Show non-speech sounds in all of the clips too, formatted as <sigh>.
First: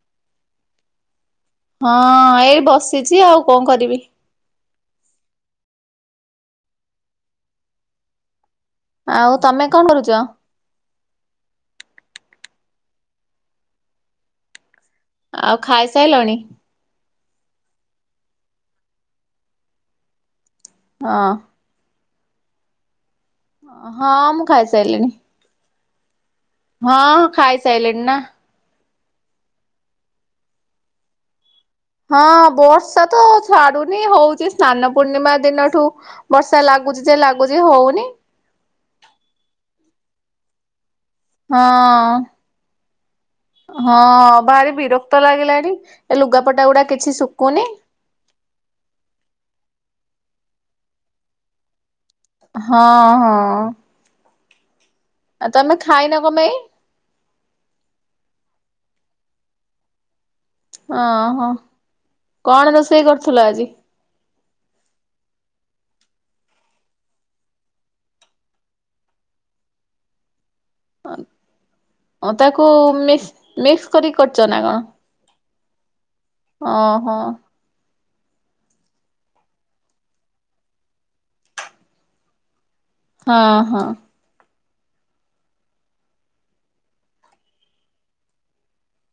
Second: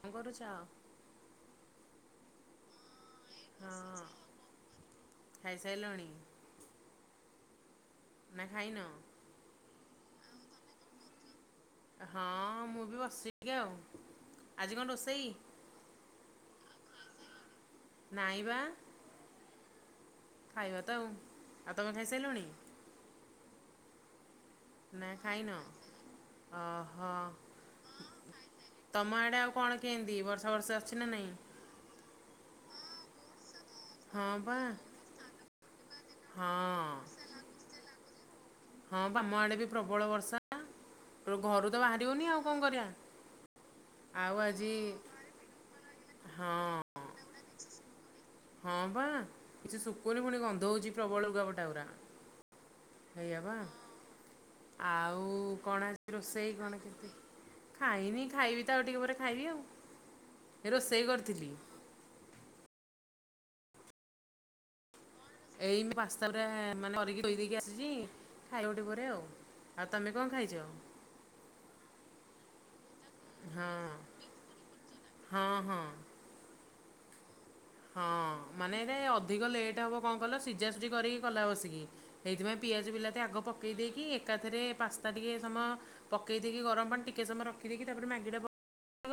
କଁ କରୁଛ? ହଁ ଏଇ ବସିଚି ଆଉ କଁ କରିବି। ଖାଇସାଇଲଣି। ନା ଖାଇନ। ଆଉ ତମେ କଁ କରୁଚ। ହଁ ମୁଁ ବି ବସିଚି ଟିକେ ଆଉ ଆଜି କଁ ରୋଷେଇ। ଆଉ ଖାଇସାଇଲଣି। ନାଇଁ ବା ଖାଇବା ତ ଆଉ ହଁ ଆଉ ତମେ ଖାଇସାଇଲଣି। ଅହଁ ମୁଁ ଖାଇ ନା ଖାଇନ। ହଁ ଓହୋ। ଖାଇସାଇଲିଣୀ ନା। ତମ ଆଡ଼େ ଆଉ କଣ କେନ୍ତି ବର୍ଷା ବର୍ଷା ଅଛି ନା ନାଇଁ। ହଁ ବର୍ଷା ତ ଛାଡୁନି ହଁ ହୋଉଚି ବା ସ୍ନାନପୂର୍ଣ୍ଣିମା ଦିନଠୁ। ବର୍ଷା ହଁ ଲାଗୁଚି ଯେ ଲାଗୁଚି ହୋଉନି। ହଁ ପା ଆମ ଆଡେ ବି ପ୍ରବଳ ବର୍ଷା। ଘରୁ ତ ବାହାରି ହଁ ହୋଉନି ଆଉ କଁ କରିବା। ହଁ ଆଉ ଆଜି ଭାରି ବିରକ୍ତ ଲାଗିଲାଣି ଏ ହଁ ଲୁଗାପଟା ଗୁଡା କିଛି ଶୁଖୁନି। ହଁ ବା କିଛି ଶୁକୁନି ପୁଣି ଗନ୍ଧ ହୋଉଚି ପ୍ରବଳ ଲୁଗାପଟା ଗୁରା। ହଁ। ହଁ। ସେୟାବା, ଆଉ ତମେ କଣ ଖାଇନ ପାଇଁ? ରୋଷେଇ କଣ କେମିତି ଖାଇନି ଖାଇବି ତ ଆଉ ଟିକେ ପରେ ଖାଇବି ଆଉ। ରୋଷେଇ ଓହୋ କରିଥିଲି କଣ ରୋଷେଇ କରୁଥିଲ ଆଜି? ଏଇନେ ପାସ୍ତା <unintelligible> ମାନେ କରିକି ଥୋଇଦେଇକି ଦେଇକି ଆସିଚି ଖାଇଵି ଆଉ ଟିକିଏ ପରେ ଆଉ। ଆଉ ତମେ କଣ ଖାଇଚ? ହଁ ତାକୁ ମିକ୍ସ ହଁ ମିକ୍ସ କରି କରିଚ ନା କଣ? ହଁ ହଁ। ଓହୋ। ହଁ ମାନେ ଏରା ଅଧିକ ଲେଟ୍ ହବ କଣ କଲ ସିଝାସଝି କରିକି କଲା ବସିକି। ସେଇଥିପାଇଁ ପିଆଜ ବିଲାତି ଆଗ ହଁ ପକେଇ ହଁ ଦେଇକି ଏକାଥରେ ପାସ୍ତା ଟିକେ ସମୟ ପକେଇ ଦେଇେକି ଗରମ ପାଣି ଟିକେଏ ସମୟ ରଖିଦେଇକି ତାପରେ <unintelligible> <unintelligible>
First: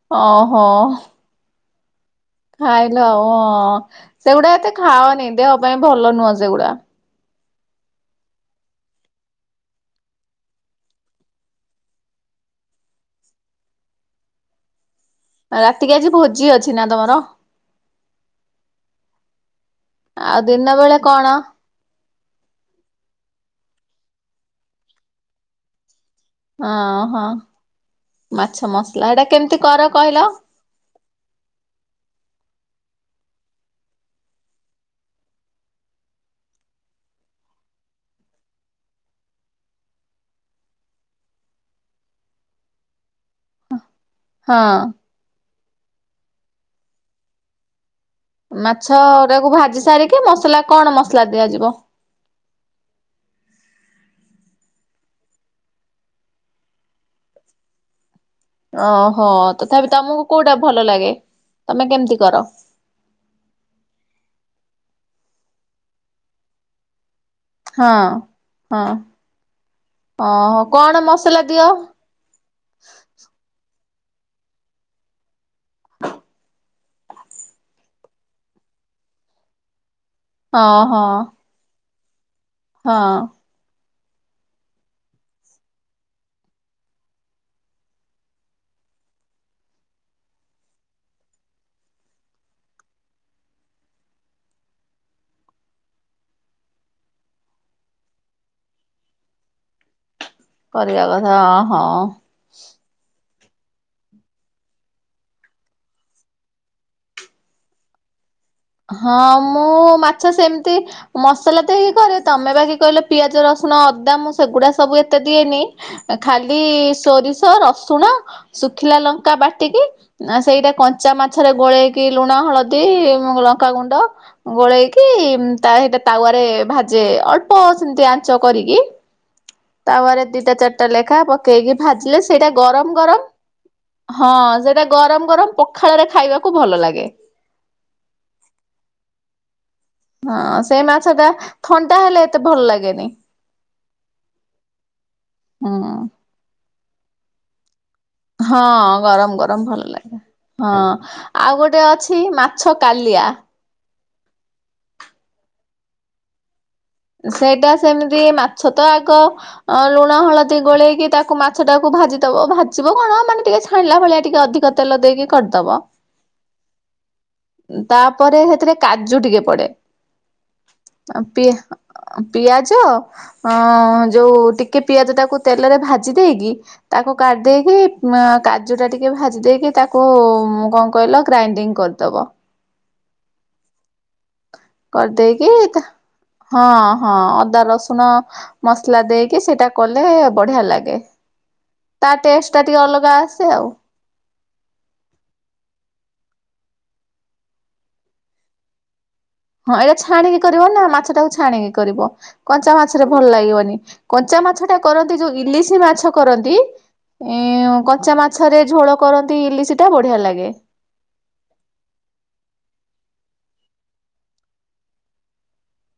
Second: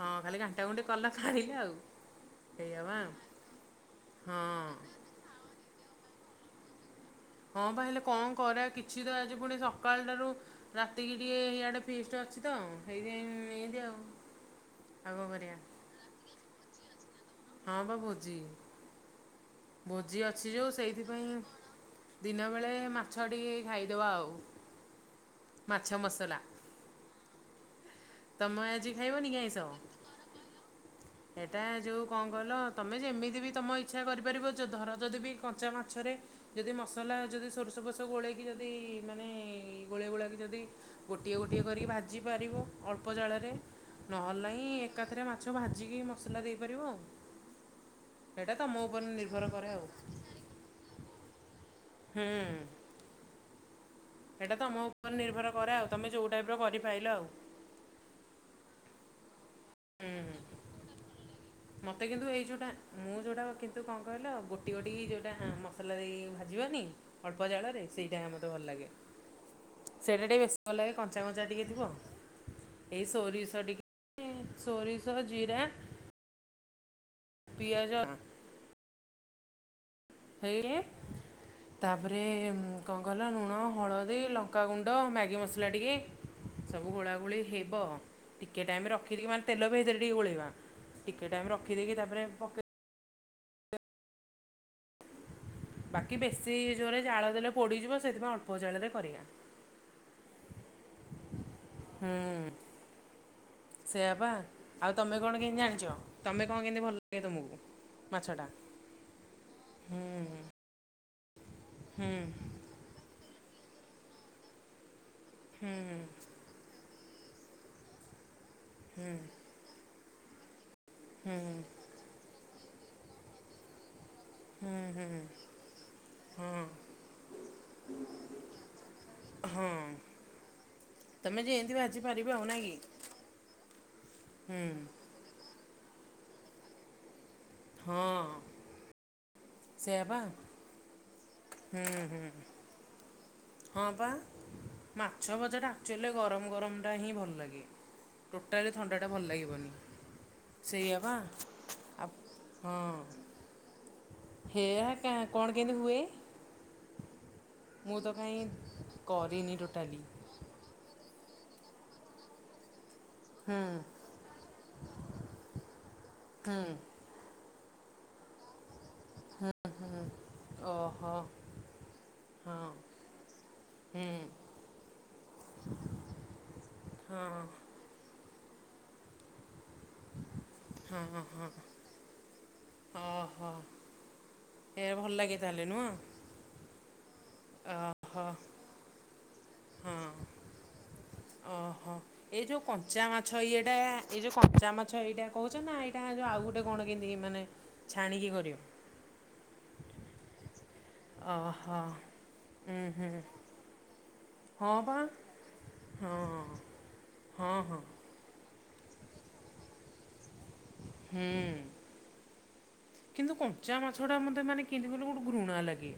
ହଁ ଖାଲି ଓହୋ ଘାଣ୍ଟା ଘୁଣ୍ଟି କଲା ଖାଇଲ ଆଉ। ସେଇଆ ବା ଖାଇଲ ଆଉ ହ ସେଗୁଡା ଏତେ ହଁ। ଖାଅନି ଦେହ ପାଇଁ ଭଲ ନୁହଁ ସେଗୁଡା। ହଁ ବା ହେଲେ କଣ କରା କିଛି ତ ଆଜି ପୁଣି ସକାଳ ଠୁ ରାତିକି ଟିକେଏ ଆଡେ ଫିଷ୍ଟ ଅଛି ତ ହେଇଥି ପାଇଁ ଇଁତି ଆଉ ପାଗ କରିବା। ଟିକେ ଆଜି ଭୋଜି ଅଛି ନା ତମର? ହଁ ପା ଭୋଜି। ଭୋଜି ଆଉ ଅଛି ଦିନ ଯୋଉଁ ବେଳେ କଣ ସେଇଥିପାଇଁ ଦିନବେଳେ ମାଛ ଟିକେ ଖାଇଦେବା ଆଉ ମାଛ ମସଲା। ଓଁହଁ ତମେ ମାଛ ଆଜି ମସଲା ଏଇଟା ଖାଇବନି କେମିତି କର କହିଲ? ଏଟା ଯୋଉ କଣ କଲ ତମେ ଯେମିତି ବି ତମ ଇଚ୍ଛା କରିପାରିବ। ଧର ଯଦି ବି କଞ୍ଚା ମାଛରେ ଯଦି ମସଲା ଯଦି ସୋରିଷ ଫୋଷ ଗୋଳେଇକି ଯଦି ମାନେ ଗୋଳେଇ ଗୋଳେଇକି ଯଦି ଗୋଟିଏ ଗୋଟିଏ କରିକି ଭାଜିପାରିବ ଅଳ୍ପ ଜାଳରେ। ନହେଲେ ନାହିଁ ହଁ ଏକାଥରେ ମାଛ ଭାଜିକି ମସଲା ଦେଇପାରିବ ଆଉ। ସେଇଟା ତମ ଉପରେ ନିର କୁ ଭାଜି ସାରିକି ମସଲା କଣ ମସଲା ଦିଆଯିବ? ହୁଁ। ଏଇଟା ତୁମ ଉପରେ ନିର୍ଭର କରେ ଆଉ ତୁମ ଯୋଉ ଟାଇପ୍ କରିପାଇଲ ଆଉ। ଓହୋ ତଥାପି ତମକୁ ହୁଁ। କୋଉଟା ଭଲ ଲାଗେ? ତମେ ମୋତେ କେମିତି କିନ୍ତୁ କର ଏଇ ଏଇଟା ମୁଁ ଯେଉଁଟା କିନ୍ତୁ କଣ କହିଲ ଗୋଟି ଗୋଟି ଯେଉଁଟା ମସଲା ଦେଇ ଭାଜିବନି ଅଳ୍ପ ଜାଳରେ ସେଇଟା ହଁ ମୋତେ ଭଲ ଲାଗେ। ସେଇଟା ଟିକେ ବେଶୀ ଓହୋ ଭଲ ଲାଗେ କଣ କଞ୍ଚା ମସଲା କଞ୍ଚା ଟିକେ ଦିଅ? ଥିବ। ଏଇ ସୋରିଷ ଟିକେ ସୋରିଷ ଜିରା। ପିଆଜ ହଁ ହଁ <unintelligible> ତାପରେ କଣ ହଁ କିଲ ଲୁଣ ହଳଦୀ ଲ ଲଙ୍କାଗୁଣ୍ଡ ମ୍ୟାଗି ମସଲା ଟିକେ। ସବୁ ଗୋଳା ଗୋଳି ହେବ ଟିକେ ଟାଇମରେ ରଖିକି ମାନେ ତେଲ ବି ଭରେ ଟିକେ ଗୋଳେଇିବା। ଟିକେ ଟାଇମ ରଖିଦକି ତାପରେ ପକେ ବାକି ବେଶୀ ଜୋରେ ଜାଳ ଦେଲେ ପୋଡିଯିବ ସେଥିପାଇଁ ଅଳ୍ପ ଜାଳରେ କରିବା। କରିବା କଥା ହଁ ହଁ। ହଁ। ସେଇୟଆ ପା ଆଉ ତମେ କଣ କେମତି ଜାଣିଚ ତମେ କଣ କେମିତି ଭଲ ଲାଗେ ତମକୁ? ମାଛ ହଁ ମୁଁ ମାଛ ସେମିତି ମସଲା ତ ଇ ହୁଁ କରେ ତମେ ବାକି କହିଲ ପିଆଜ ରସୁଣ ଅଦା ମୁଁ ସେଗୁଡା ସବୁ ଏତେ ଦିଏନି ଖାଲି ସୋରିଷ ରସୁଣ ଶୁଖିଲା ଲଙ୍କା ବାଟିକି ଆ ସେଇଟା କଞ୍ଚା ହୁଁ ମାଛରେ ଗୋଳେଇକି ଲୁଣ ହଳଦୀ ଲଙ୍କାଗୁଣ୍ଡ ହୁଁ ଗୋଳେଇକି ହୁଁ ତା ସହିତ ତାୱରେ ଭାଜେ ଅଳ୍ପ ସେମିତି ଆଞ୍ଚ କରିକି। ତାୱାରେ ଦିଟା ଚାରିଟା ଲେଖା ତମେ ଯେମିତି ପକେଇକି ଭାଜି ଭାଜିଲେ ପାରିବ ଆଉ ସେଇଟା ନାଇଁ କି? ଗରମ ଗରମ ହଁ ହୁଁ ସେଇଟା ଗରମ ଗରମ ପଖାଳରେ ଖାଇବାକୁ ଭଲ ଲାଗେ। ହଁ। ସେଇଆ ପା ହଁ ସେ ମାଛଟା ଥଣ୍ଡା ହୁଁ ହୁଁ ହେଲେ ଏତେ ଭଲ ଲାଗେନି। ହଁ ପା ମାଛ ଭଜାଟା ହୁଁ ଆକଚ୍ୟୁଲ ରେ ଗରମ ଗରମଟା ହିଁ ଭଲ ଲାଗେ। ହଁ ଟୋଟାଲି ଥଣ୍ଡାଟା ଭଲ ଗରମ ଗରମ ଲାଗିବନି ଭଲ ଲାଗେ। ହଁ ସେଇଆ ପା। ଆଉ ଗୋଟେ ଆଉ ଅଛି ମାଛ କାଲିଆ। ହେଆ କା କଣ କେମିତି ହୁଏ। ସେଇଟା ମୁଁ ତ ସେମିତି କାହିଁ ମାଛତ ଆଗ କରିନି ଟୋଟାଲି ଲୁଣ ହଳଦୀ ଗୋଳେଇକି ତା ତାକୁ ମାଛ ଟାକୁ ଭାଜିଦବ ଭାଜିବ କଣ ମାନେ ହୁଁ ଟିକେ ଛାଣିଲା ଭଳିଆ ଟିକେ ଅଧିକ ତେଲ ଦେଇକି କରିଦବ। ହୁଁ ତାପରେ ହେଥିରେ କାଜୁ ଟିକେ ପଡେ ଓହୋ ପି ହଁ ପିଆଜ ଅ ହୁଁ ଯୋଉ ଟିକେ ପିଆଜ ଟାକୁ ତେଲରେ ଭାଜି ଦେଇକି। ତାକୁ କାଢି ହଁ। ଦେଇେଇକି କାଜୁ ଟା ଟିକେ ଭାଜି ଦେଇକି ତା କୁ ମୁଁ କଣ କହିଲ ଗ୍ରାଇଣ୍ଡିଙ୍ଗ କରିଦେବ। ଅ ହ। କରିଦେଇକି ହଁ ହଁ ଅଦା ରସୁଣ ଓହୋ ମସଲା ଦେଇକି ସେଇଟା କଲେ ବଢିଆ ଲାଗେ। ଓହୋ ତା ଏଇ ଟେଷ୍ଟ ଯୋଉ ଟା ଟିକେ କଞ୍ଚା ଅଲଗା ମାଛ ଆସେ ଆଉ। ଇଏଟା ଏଇ ଯୋଉ କଞ୍ଚା ମାଛ ଏଇଟା କହୁଚ ନା ଏଇଟା ଯୋଉ ଆଉ ଗୋଟେ କଣ କେମିତି ମାନେ ଛାଣିକି କରିବ। ହଁ ଏଇଟା ଛାଣିକି କରିବ ନା ମାଛ ଟାକୁ ଛାଣିକି ଓହୋ କରିବ କଞ୍ଚା ଉଁ ମାଛରେ ହୁଁ ଭଲ ଲାଗିବନି। କଞ୍ଚା ହଁ ମାଛଟା ପା କରନ୍ତି ଯୋଉ ଇଲିଶି ମାଛ ହଁ କରନ୍ତି ହଁ ଇଁ ହଁ କଞ୍ଚା ମା ମାଛରେ ଝୋଳ କରନ୍ତି ଇଲିଶିଟା ବଢିଆ ଲାଗେ। ହୁଁ। କିନ୍ତୁ କଞ୍ଚା ମାଛଟା ମୋତେ ମାନେ କେମିତି କହିଲ ଗୋଟେ ଘୃଣା ଲାଗେ।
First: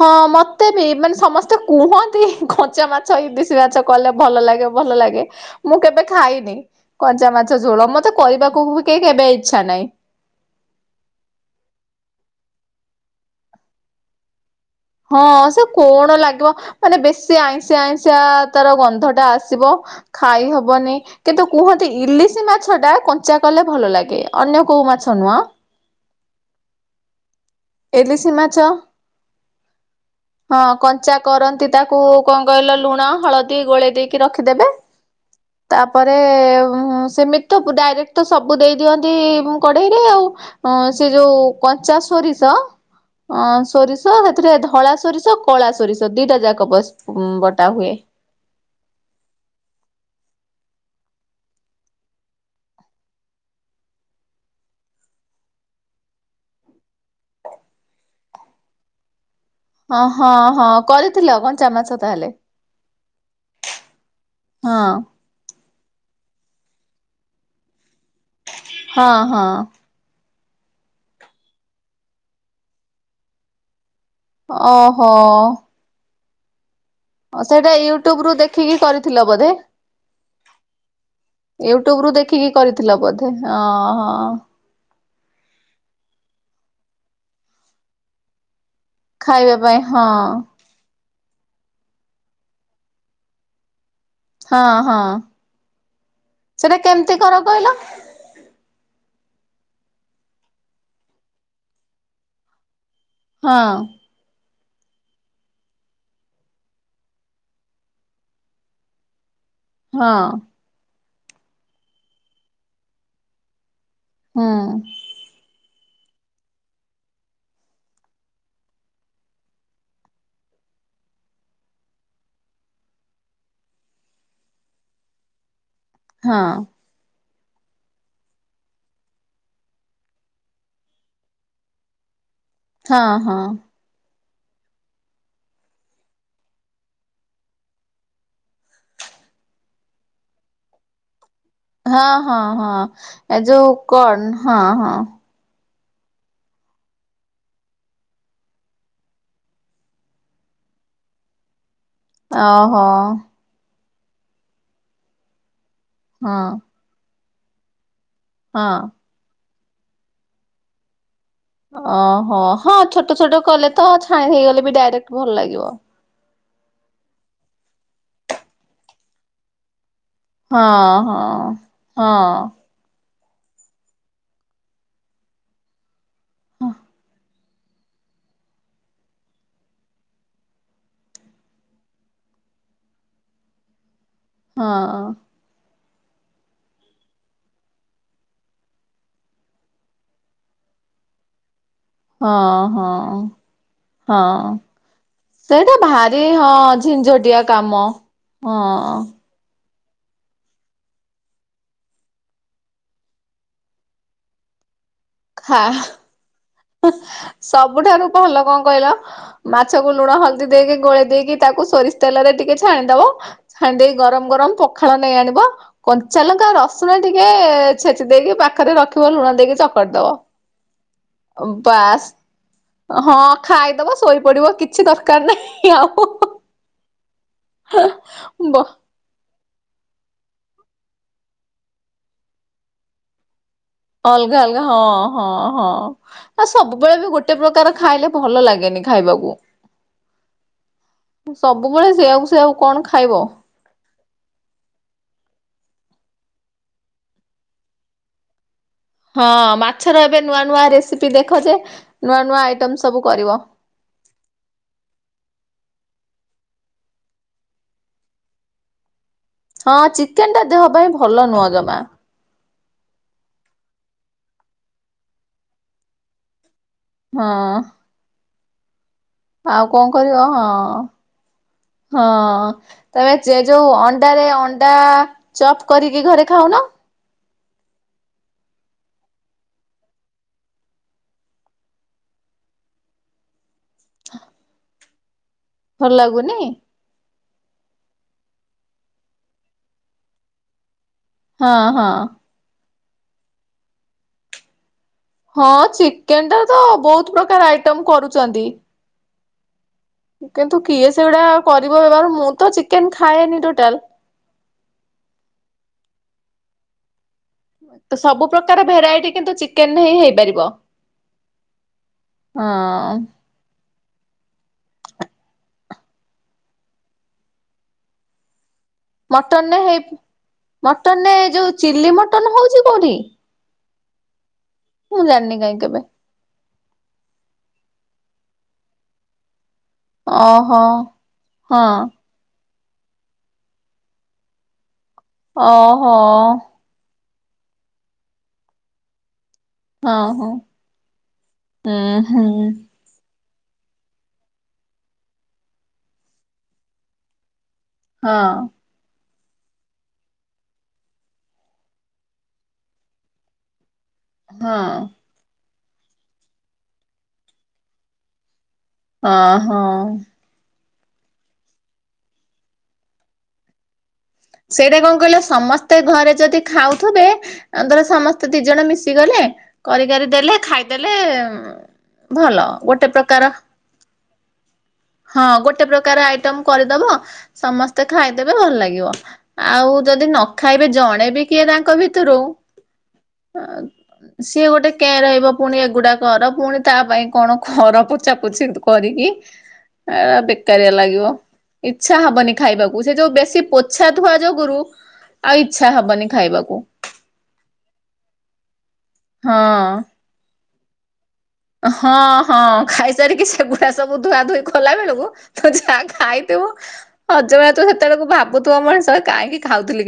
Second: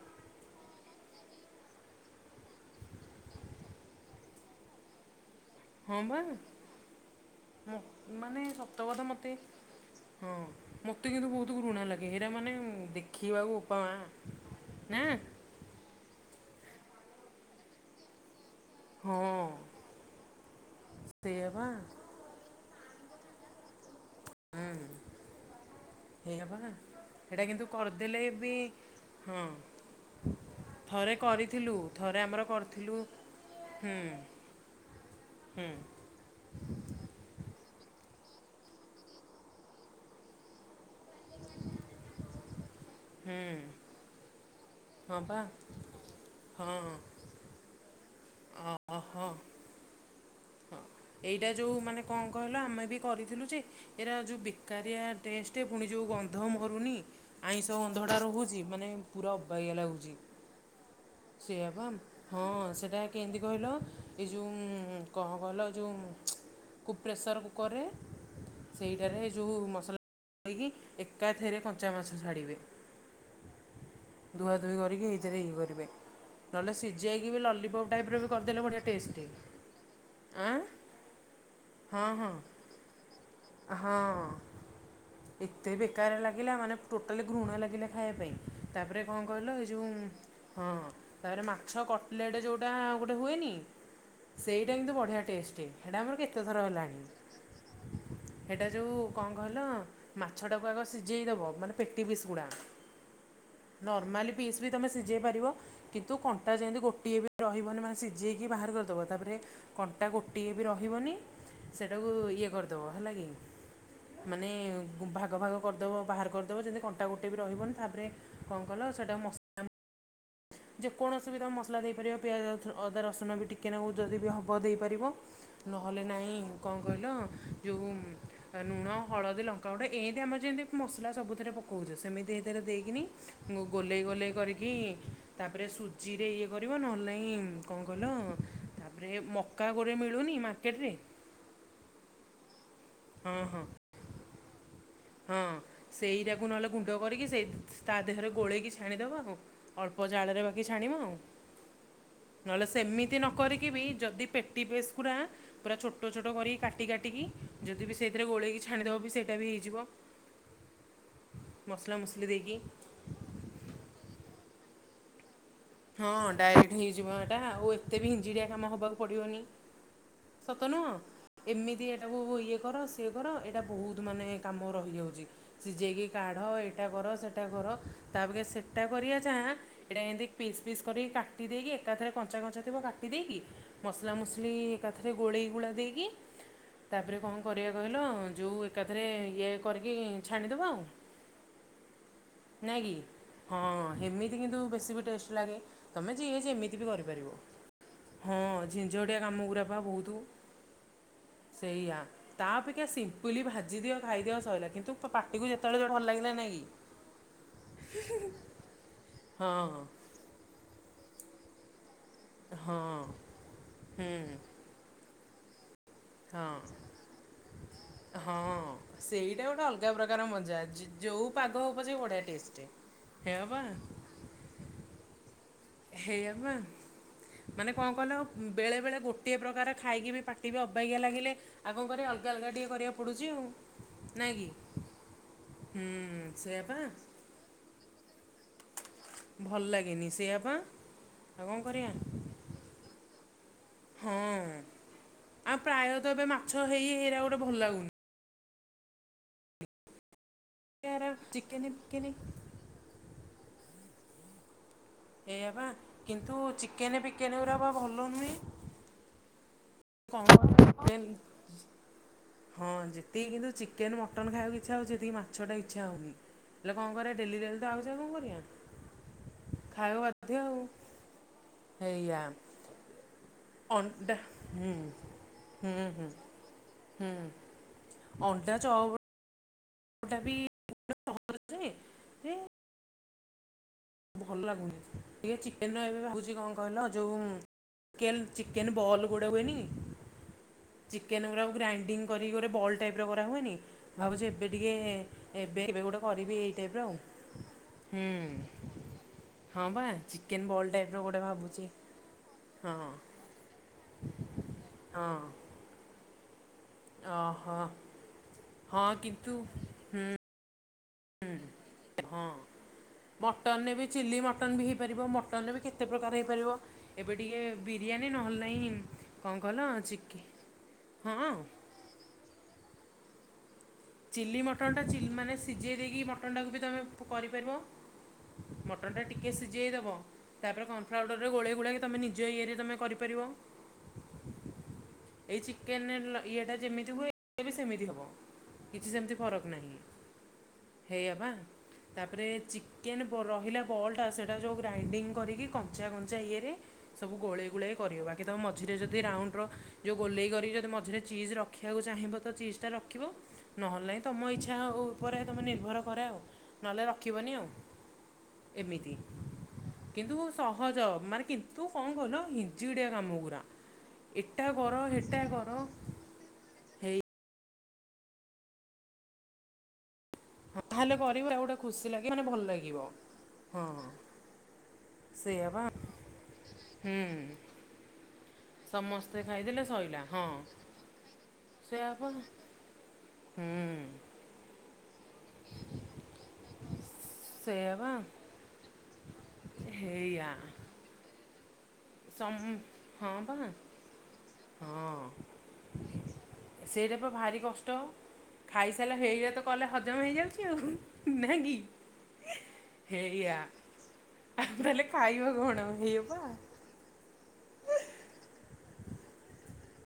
ହଁ ମତେ ବି ମାନେ ସମସ୍ତେ କୁହନ୍ତି କଞ୍ଚା ମାଛ ଇଲିଶି ମାଛ କଲେ ଭଲ ଲାଗେ ଭଲ ଲାଗେ। ମୁଁ ହଁ କେବେ ବା ଖାଇନି କଞ୍ଚା ମାଛ ମ ଝୋଳ ମତେ ମାନେ କରିବାକୁ ସତ ବି କଥା କେହି କେବେ ମୋତେ ଇଚ୍ଛା ନାହିଁ। ହଁ ମତେ କିନ୍ତୁ ବୋହୁତ ଘୃଣା ଲାଗେ ହେରା ମାନେ ଦେଖିବାକୁ ବୋପା ମାଁ ହଁ ସେ କଣ ଲାଗିବ ମାନେ ବେଶୀ ଆଇଁଷିଆ ଆଇଁଷିଆ ତାର ଗନ୍ଧଟା ହଁ ଆସିବ ଖାଇ ହବନି। ସେଇଆ କିନ୍ତୁ ବା କୁହନ୍ତି ଇଲିଶି ମାଛଟା କ ଞ୍ଚା କଲେ ଭଲ ଲାଗେ ଅନ୍ୟ କେଉଁ ମାଛ ନୁହଁ। ହେଇପା ହେଟା କିନ୍ତୁ କରିଦେଲେ ଇଲିଶି ବି ମାଛ ହଁ। ହଁ ଥରେ କଞ୍ଚା କରନ୍ତି କରିଥିଲୁ ତାକୁ ଥରେ ଆମର କଣ କହିଲ କରିଥିଲୁ ଲୁଣ ହଳଦୀ ହୁଁ ଗୋଳେଇ ଦେଇକି ରଖିଦେବେ। ହୁଁ। ତାପରେ ସେମିତ ତ ଡାଇରେକ୍ଟ ତ ସବୁ ଦେଇଦିଅନ୍ତି କଢେଇରେ ଆଉ। ହଁ ସେ ଯୋଉ କଞ୍ଚା ସୋରି ହୁଁ ହଁ ସୋରିଷ ହେଥିରେ ଧଳା ହଁ ସୋରିଷ ବା କଳା ସୋରିଷ ଦିଇଟା ଯାକ ବସ ବଟା ହୁଏ। ଓ ଓ ହ। ହଁ ଏଇଟା ଯୋଉ ମାନେ କଣ କହିଲ ଆମେ ବି କରିଥିଲୁ ଯେ ଏରା ଯୋଉ ବେକାରିଆ ଟେଷ୍ଟ ପୁଣି ଯୋଉ ଗନ୍ଧ ମରୁନି ଆଇଁଷ ଗନ୍ଧଟା ରହୁଚି ମାନେ ପୁରା ଅବାଗିଆ ହଁ ଲାଗୁଚି। ହଁ ହଁ କରିଥିଲ। କଞ୍ଚା ସେଇପା ମାଛ ତାହେଲେ ହଁ ସେଇଟା କେମିତି କହିଲ ଏ ହଁ ଯୋଉଁ କଣ କହିଲ ଯୋଉଁ ପ୍ରେସର କୁକରରେ ହଁ ସେଇଟାରେ ହଁ। ଯୋଉ ମସଲା କହିକି ଏକାଥରେ କଞ୍ଚା ମାଛ ଛାଡ଼ିବେ ଧୁଆଧୁହି କରିକି ଓହୋ ହେଥିରେ ଇଏ କରିବେ ନହେଲେ ସିଝାଇକି ବି ସେଇଟା ଲଲିପପ୍ ଟାଇପ୍ରେ ବି ୟୁଟ୍ୟୁବରୁ କରିଦେଲେ ଦେଖିକି ବଢ଼ିଆ କରିଥିଲ ଟେଷ୍ଟ ବୋଧେ? ଆଁ ୟୁଟ୍ୟୁବ ହଁ ରୁ ଦେଖିକି ହଁ କରିଥିଲ ବୋଧେ ଅହ ହଁ ଏତେ ବେକାର ଲାଗିଲା ମାନେ ଟୋଟାଲି ଘୃଣା ଲାଗିଲା ଖାଇବା ପାଇଁ ତାପରେ କ ଣ ଖାଇବା କହିଲ ଏଇ ପାଇଁ ଯେଉଁ ହଁ ହଁ ତାପରେ ମାଛ କଟଲେଟ୍ ଯେଉଁଟା ଗୋଟେ ହୁଏନି ସେଇଟା ହଁ କିନ୍ତୁ ହଁ। ବଢ଼ିଆ ଟେଷ୍ଟ ସେଇଟା ଆମର କେତେଥର ସେଟା ହେଲାଣି କେମିତି କର କହିଲ? ହେଟା ଯୋଉ କଣ କହିଲ ମାଛଟାକୁ ଆଗ ସିଝେଇଦବ ମାନେ ପେଟି ପିସ ଗୁଡ଼ା ହଁ ନର୍ମାଲି ପିସ୍ ବି ତମେ ସିଝେଇ ପାରିବ କିନ୍ତୁ କଣ୍ଟା ଯେମିତି ଗୋଟିଏ ବି ରହିବନି ମାନେ ସିଝେଇକି ବାହାର କରିଦବ ତାପରେ କଣ୍ଟା ହଁ ଗୋଟିଏ ବି ରହିବନି ସେଇଟାକୁ ଇଏ କରିଦେବ ହେଲା କିି ମାନେ ହୁଁ। ଗୁ ଭାଗ ଭାଗ କରିଦେବ ବାହାର କରିଦେବ ଯେମିତି କଣ୍ଟା ଗୋଟେ ବି ରହିବନି ତାପରେ କଣ କଲ ସେଇଟା ମସଲା ଯେକୌଣସି ବି ତା ମସଲା ଦେଇପାରିବ ପିଆଜ ଅଦା ରସୁଣ ବି ଟିକିଏ ନେଉ ଯଦି ବି ହେବ ବ ଦେଇପାରିବ ନହେଲେ ନାହିଁ ହଁ କଣ କହିଲ ଯେଉଁ ଲୁଣ ହଳଦୀ ଲଙ୍କାଗୁଡା ଏତି ଆମର ଯେମିତି ମସଲା ସବୁଥିରେ ପକଉଛେ ସେମିତି ରେ ହଁ ଦେଇକିନି ହଁ ମୁଁ ଗୋଲେଇ ଗୋଲେଇ କରିକି ତାପରେ ସୁଜିରେ ଇଏ କରିବ ନହେଲେ ନାଇ କଣ କଲ। ତାପରେ ମକା ଗୋଟେ ମିଳୁନି ମାର୍କେଟରେ ହଁ ହଁ ହଁ ହଁ ଏ ହଁ ଯୋଉ କଣ ହଁ ହଁ ହଁ ସେଇରାକୁ ନହେଲେ ଗୁଣ୍ଡ କରିକି ସେଇ ତା ଦେହରେ ଗୋଳେଇକି ଛାଣିଦେବା ଆଉ ଅଳ୍ପ ଜାଳରେ ବାକି ଛାଣିବ ଆଉ ନହେଲେ ଓହୋ ସେମିତି ନ କରିକି ବି ଯଦି ପେଟି ପେସେକୁରା ପୁରା ଛୋଟ ଛୋଟ ହଁ କରିକି କାଟି କାଟି କାଟିକି ଯଦି ବି ସେଥିରେ ଗୋଳେଇକି ହଁ ଛାଣିଦେବ ବି ସେଇଟା ବି ହେଇଯିବ ମସଲା ମସଲି ଓହୋ ଦେଇକି ହଁ ଛୋଟ ଛୋଟ କଲେ ତ ଛାଆ ହେଇଗଲେ ବି ଡାଇରେକ୍ଟ ଭଲ ଲାଗିବ ହଁ ଡାଇରେକ୍ଟ ହେଇଯିବ ଏଟା ଆଉ ଏତେ ବି ହିଜିଡିଆ କାମ ହବାକୁ ପଡିବନି ସତ ନୁହଁ ହଁ ହଁ ଏମିତି ହଁ ଏଟାକୁୁ ଇଏ କରସ ତେ କର ଏଇଟା ବହୁତ ମାନେ କାମ ରହିଯାଉଛି ସି ଯାଇକି କାଢ଼ ଏଇଟା କର ସେଇଟା କର ତାପଖେ ସେଟା କରିବା ଚାଁ ଏଇଟା ଏମିତି ପିସ୍ ପିସ୍ କରିକି କାଟି ଦେଇକି ଏକାଥରେ କଞ୍ଚା କଞ୍ଚା ଥିବ କାଟି ଦେଇକି ମସଲା ମୁସି। ହଁ ଲିଏକାଥରେ ଗୋଳେଇ ଗୁଳା ଦେଇକି ତାପରେ କଣ କରିବା କହିଲ ଯଉ ଏକାଥରେ ଇଏ କରିକି ଛାଣିଦବା ଆଉ ହଁ ନାଇ କି ହଁ ହଁ ଏମିତି ହଁ କିନ୍ତୁ ବେଶୀ ବି ଟେ ଲାଗେ ସେଇଟା ତମେ ଭାରି ଯିଏ ହଁ ଯେମିତି ବି କରିପାରିବ ଝିଞ୍ଝଟିଆ କାମ ହଁ ଝିଝଟିଆ କାମ ୟୁରା ବା ବହୁତ ସେଇଆ ତା ଅପେକ୍ଷା ସିମ୍ପଲି ଭାଜି ଦିଅ ଖାଇଦିଅ ସଇ ଲା କିନ୍ତୁ ତ ପାଟିକୁ ଖା ଯେତେବେଳେ ଭଲ ଲାଗିଲା ନହି କି ସବୁଠାରୁ ଭଲ କଣ କହିଲ କି ହଁ ମାଛକୁ ଲୁଣ ହ ଦି ଦେଇକି ଗୋଳେଇ ଦେଇକି ତାକୁ ସୋରିଷ ତେଲରେ ଟିକେ ହଁ ଛାଣିଦବ ଛାଣି ଦେଇ ହୁଁ ଗରମ ଗରମ ପ ଖାଳ ନେଇ ଆଣିବ ହଁ କଞ୍ଚାଲଙ୍କା ରସୁଣ ଟିକେ ଛେଚି ଦେଇକି ହଁ ପାଖରେ ରଖିବ ଲୁଣ ସେଇଟା ଦେଇକି ଗୋଟେ ଅଲଗା ଚକଟି ଦବ ପ୍ରକାର ମଜା ଯି- ଯୋଉ ଓ ପାଗ ହଉ ପଛେ ବାସ୍ ବଢ଼ିଆ ଟେଷ୍ଟ। ହଁ ହେୟା ପା ଖାଇଦବା ଶୋଇପଡିବ କି କିଛି ଦରକାର ନାହିଁ ଆଉ ହେୟା ପା ମାନେ କଣ କହିଲ ବେଳେ ବେଳେ ଗୋଟିଏ ପ୍ରକାର ଖାଇକି ବି ପାଟି ବି ଅବାକଆ ଲାଗିଲେ ଆଉ କ କରିବା ଅଲଗା ଅଲଗା ଟିକେ କରିବାକୁ ପଡ଼ୁଛି ଆଉ। ନାଇଁ ଅଲଗା କି ଅଲଗା ହଁ, ହଁ, ହୁଁ ହଁ ଆ ସେଇଆ ପା ସବୁବେଳେ ବି ଗୋଟେ ପ୍ରକାର ଖାଇଲେ ଭଲ ଲାଗେନି ଖାଇବାକୁ ଭଲ ଲାଗେନି ସେଇଆ ପା ଆଉ କଣ ସବୁବେଳେ କରିବା ସେଆକୁ ସେଆକୁ କଣ ଖାଇବ। ହଁ ଆଉ ପ୍ରାୟତଃ ଏବେ ମାଛ ହେଇ ହେଇରା ଗୋଟେ ଭଲ ଲାଗୁନି। ହଁ ମାଛର ଏବେ ନୂଆ ନୂଆ ଏରା ରେସିପି ଦେଖ ଯେ ଚିକେନ ଫିକେନ ନୂଆ ନୂଆ ଆଇଟମ ସବୁ କରିବ ଏଇଆ ବା। କିନ୍ତୁ ଚିକେନ ବିକେନ ଗୁରା ବା ଭଲ ନୁହେଁ। ହଁ କଣ ଚିକେନ ଟା ଦେହ ପାଇଁ କହିଲ ଭଲ ନୁହଁ ଜମା। ହଁ ଯେତିକି କିନ୍ତୁ ଚିକେନ ମଟନ ଖାଇବାକୁ ଇଛା ହଉଛି ସେତିକି ମାଛଟା ଇଚ୍ଛା ହଉନି। ହେଲେ କଣ କରିବା ଡେଲି ଡେଲି ହଁ ତ ଆଉଛି ଆଉ କଣ କରିବା? ଆଉ କଣ ଖାଇବାକୁ କରିବ ବାଧ୍ୟ ହଁ ଆଉ ହଁ। ହେଇଆ ତମେ ଚେ ଯୋଉ ଅଣ୍ଡା ଅଣ୍ଡାରେ ଅଣ୍ଡା ଚପ୍ ହୁଁ କରିକି ଘରେ ଖାଉନ। ହୁଁ ଅଣ୍ଡା ଚପ୍ ଗୋଟା ବି ଆଜି ଭଲ ଲାଗୁନି ଟିକେ ଚିକେନ ଭଲ ଏବେ ଭାବୁଛି ଲାଗୁନି କଣ କହିଲ ଯେଉଁ କେନ୍ ଚିକେନ ବଲ୍ ଗୋଡ଼େ ହୁଏନି? ଚିକେନ ଗୁରାକୁ ହଁ ହଁ ଗ୍ରାଇଣ୍ଡିଙ୍ଗ କରିକି ଗୋଟେ ବଲ୍ ଟାଇପ୍ର କରାହୁଏନି ଭାବୁଛି ଏବେ ଟିକେ ହଁ ଏବେ ଏବେ ଗୋଟେ ଚିକେନ କରିବି ଟା ଏଇ ତ ଟାଇପ୍ର ଆଉ। ବହୁତ ପ୍ରକାର ଆଇଟମ ହୁଁ କରୁଛନ୍ତି। ହଁ ବା ଚିକେନ କିନ୍ତୁ ବଲ୍ ଟାଇପ କିଏ ର ଗୋଟେ ସେଗୁଡା ଭାବୁଛି କରିବ ବବାର ମୁଁ ତ ହଁ ଚିକେନ ଖାଏନି ଟୋଟାଲ ହଁ। ଅ। ତ ସବୁ ପ୍ରକାର ଭେରାଇଟି କିନ୍ତୁ ଚିକେନରେ ହିଁ ହେଇପାରିବ। ହୁଁ ଏ ହଁ। ମଟନରେ ବି ଚିଲି ମଟନ୍ ବି ହେଇପାରିବ। ମଟନରେ ବି କେତେ ପ୍ରକାର ହେଇପାରିବ। ଏବେ ଟିକେ ବିରିୟାନୀ ନହେଲେ ନାହିଁ କଣ ମଟନରେ କହିଲ ହେଇ ଚିକେ ମଟନରେ ହଁ ଯୋଉ ଚିଲି ମଟନ ହଉଛି କୋଉଠି? ଚିଲି ମଟନ୍ ଟା ମୁଁ ଚିଲ୍ ମାନେ ଜାଣିନି କାହିଁ ସିଝେଇ କେବେ ଦେଇକି ମ୍ ମଟନ ଟାକୁ ବି ତମେ କରିପାରିବ। ମଟନଟା ଟିକେ ସିଝେଇଦେବ ଓହୋ ତାପରେ କର୍ନଫ୍ଲାଉଡର୍ ରେ ଗୋଳେଇ ହଁ ଗୁଳାକି ତମେ ନି ନିଜ ଇଏ ରେ ତମେ କରିପାରିଵ ଏଇ ଓହୋ। ଚିକେନ ଲ ଇଏଟା ଯେମିତି ହୁଏ ଏଟାବି ସେମିତି ହବ। କିଛି ସେମିତି ଫରକ ନାହିଁ। ହଁ ହଁ ହେଇଆ ପା ହୁଁ ହୁଁ ତାପରେ ଚିକ୍ କେନ୍ତି ବ ରହିଲା ବଲ୍ଟା ସେଇଟା ଯୋଉ ଗ୍ରାଇଣ୍ଡିଙ୍ଗ କରିକି କଞ୍ଚା କଞ୍ଚା ଇଏରେ ସବୁ ଗୋଳେଇ ଗୁଳାକି କରିବ ହଁ ବାକି ତମେ ମ ମଝିରେ ଯଦି ରାଉଣ୍ଡର ଯେଉଁ ଗୋଲେଇକ ଯଦି ମଝିରେ ଚିଜ୍ ରଖିବାକୁ ଚାହିଁବ ତ ଚିଜ ଟା ରଖିବ ନହେଲେ ନାଇ ତମ ଇଚ୍ଛା ଆଉ ହଁ। ଉପରେ ତୁମେ ନିର୍ଭର କରେ ଆଉ ନହେଲେ ରଖିବନି ଆଉ। ଏମିତି ଅହଁ। କିନ୍ତୁ ସହଜ ମାନେ କିନ୍ତୁ କଣ କହୀଲ ହିଞ୍ଜିଡ଼ିଆ କାମଗୁରା। ସେଇଟା କଣ କହିଲ ସମସ୍ତେ ଘରେ ଯଦି ହେଇ ଖାଉଥିବେ ଧର ସମସ୍ତେ ଦି ଜଣ ମିଶିଗଲେ କରିି କରି ଦେଲେ ହଁ ଖାଇଦେଲେ ତାହେଲେ କରିବ ଆଉ ଗୋଟେ ଖୁସି ଲାଗେ ମାନେ ଭଲ ଲାଗିବ। ଗୋଟେ ପ୍ରକାର ହଁ ହଁ ସେଇଆ ବା ଗୋଟେ ପ୍ରକାର ଆଇଟମ କରିଦବ ହୁଁ ସମସ୍ତେ ଖାଇଦେବେ ଭଲ ଲାଗିବ। ସମସ୍ତେ ଖାଇଦେଲେ ଆଉ ସଇଲା ଯଦି ନ ହଁ। ଖାଇବେ ଜଣେ ବି କିଏ ତାଙ୍କ ସେଇଆ ପା ଭିତରୁ ଆଁ ହୁଁ ସିଏ ଗୋଟେ କେଁ ରହିବ ପୁଣି ଏଗୁଡା କର ପୁଣି ତା ପାଇଁ କଣ ସେଇଆ କର ପା ପୋଛା ପୋଛି କରିକି ଏ ହେଇଆ। ବେକାରିଆ ଲାଗିବ ଇଚ୍ଛା ହବନି ସମ୍ ଖାଇବାକୁ। ସେ ଯୋଉ ହଁ ପା ବେଶୀ ହଁ ପୋଛା ଛା ଧୁଆ ଯୋଗୁରୁ ଆଉ ଇଚ୍ଛା ହବନି ଖାଇବାକୁ। ସେଇଟା ପା ଭାରି କଷ୍ଟ ଖାଇସାରିଲା ହେଇଟା ତ ହଁ କଲେ ହଜମ ହେଇଯାଉଛି ଆଉ। ନା କି? ହଁ ହଁ ଖାଇସାରିକି ହେଇଆ ସେଗୁଡା ସବୁ ଧୁଆ ଧୁଇ ଆଉ ତାହେଲେ କଲାବେଳକୁ ଖାଇବ ତୁ କଣ ଯାହା ହେଇଆ ଖାଇ ପା। ଥିବୁ ହଜମ ହେଇଯାଇଥିବ ସେତେବେଳକୁ ଭାବୁଥିବ ମଣିଷ କାହିଁକି ଖାଉଥିଲି କେ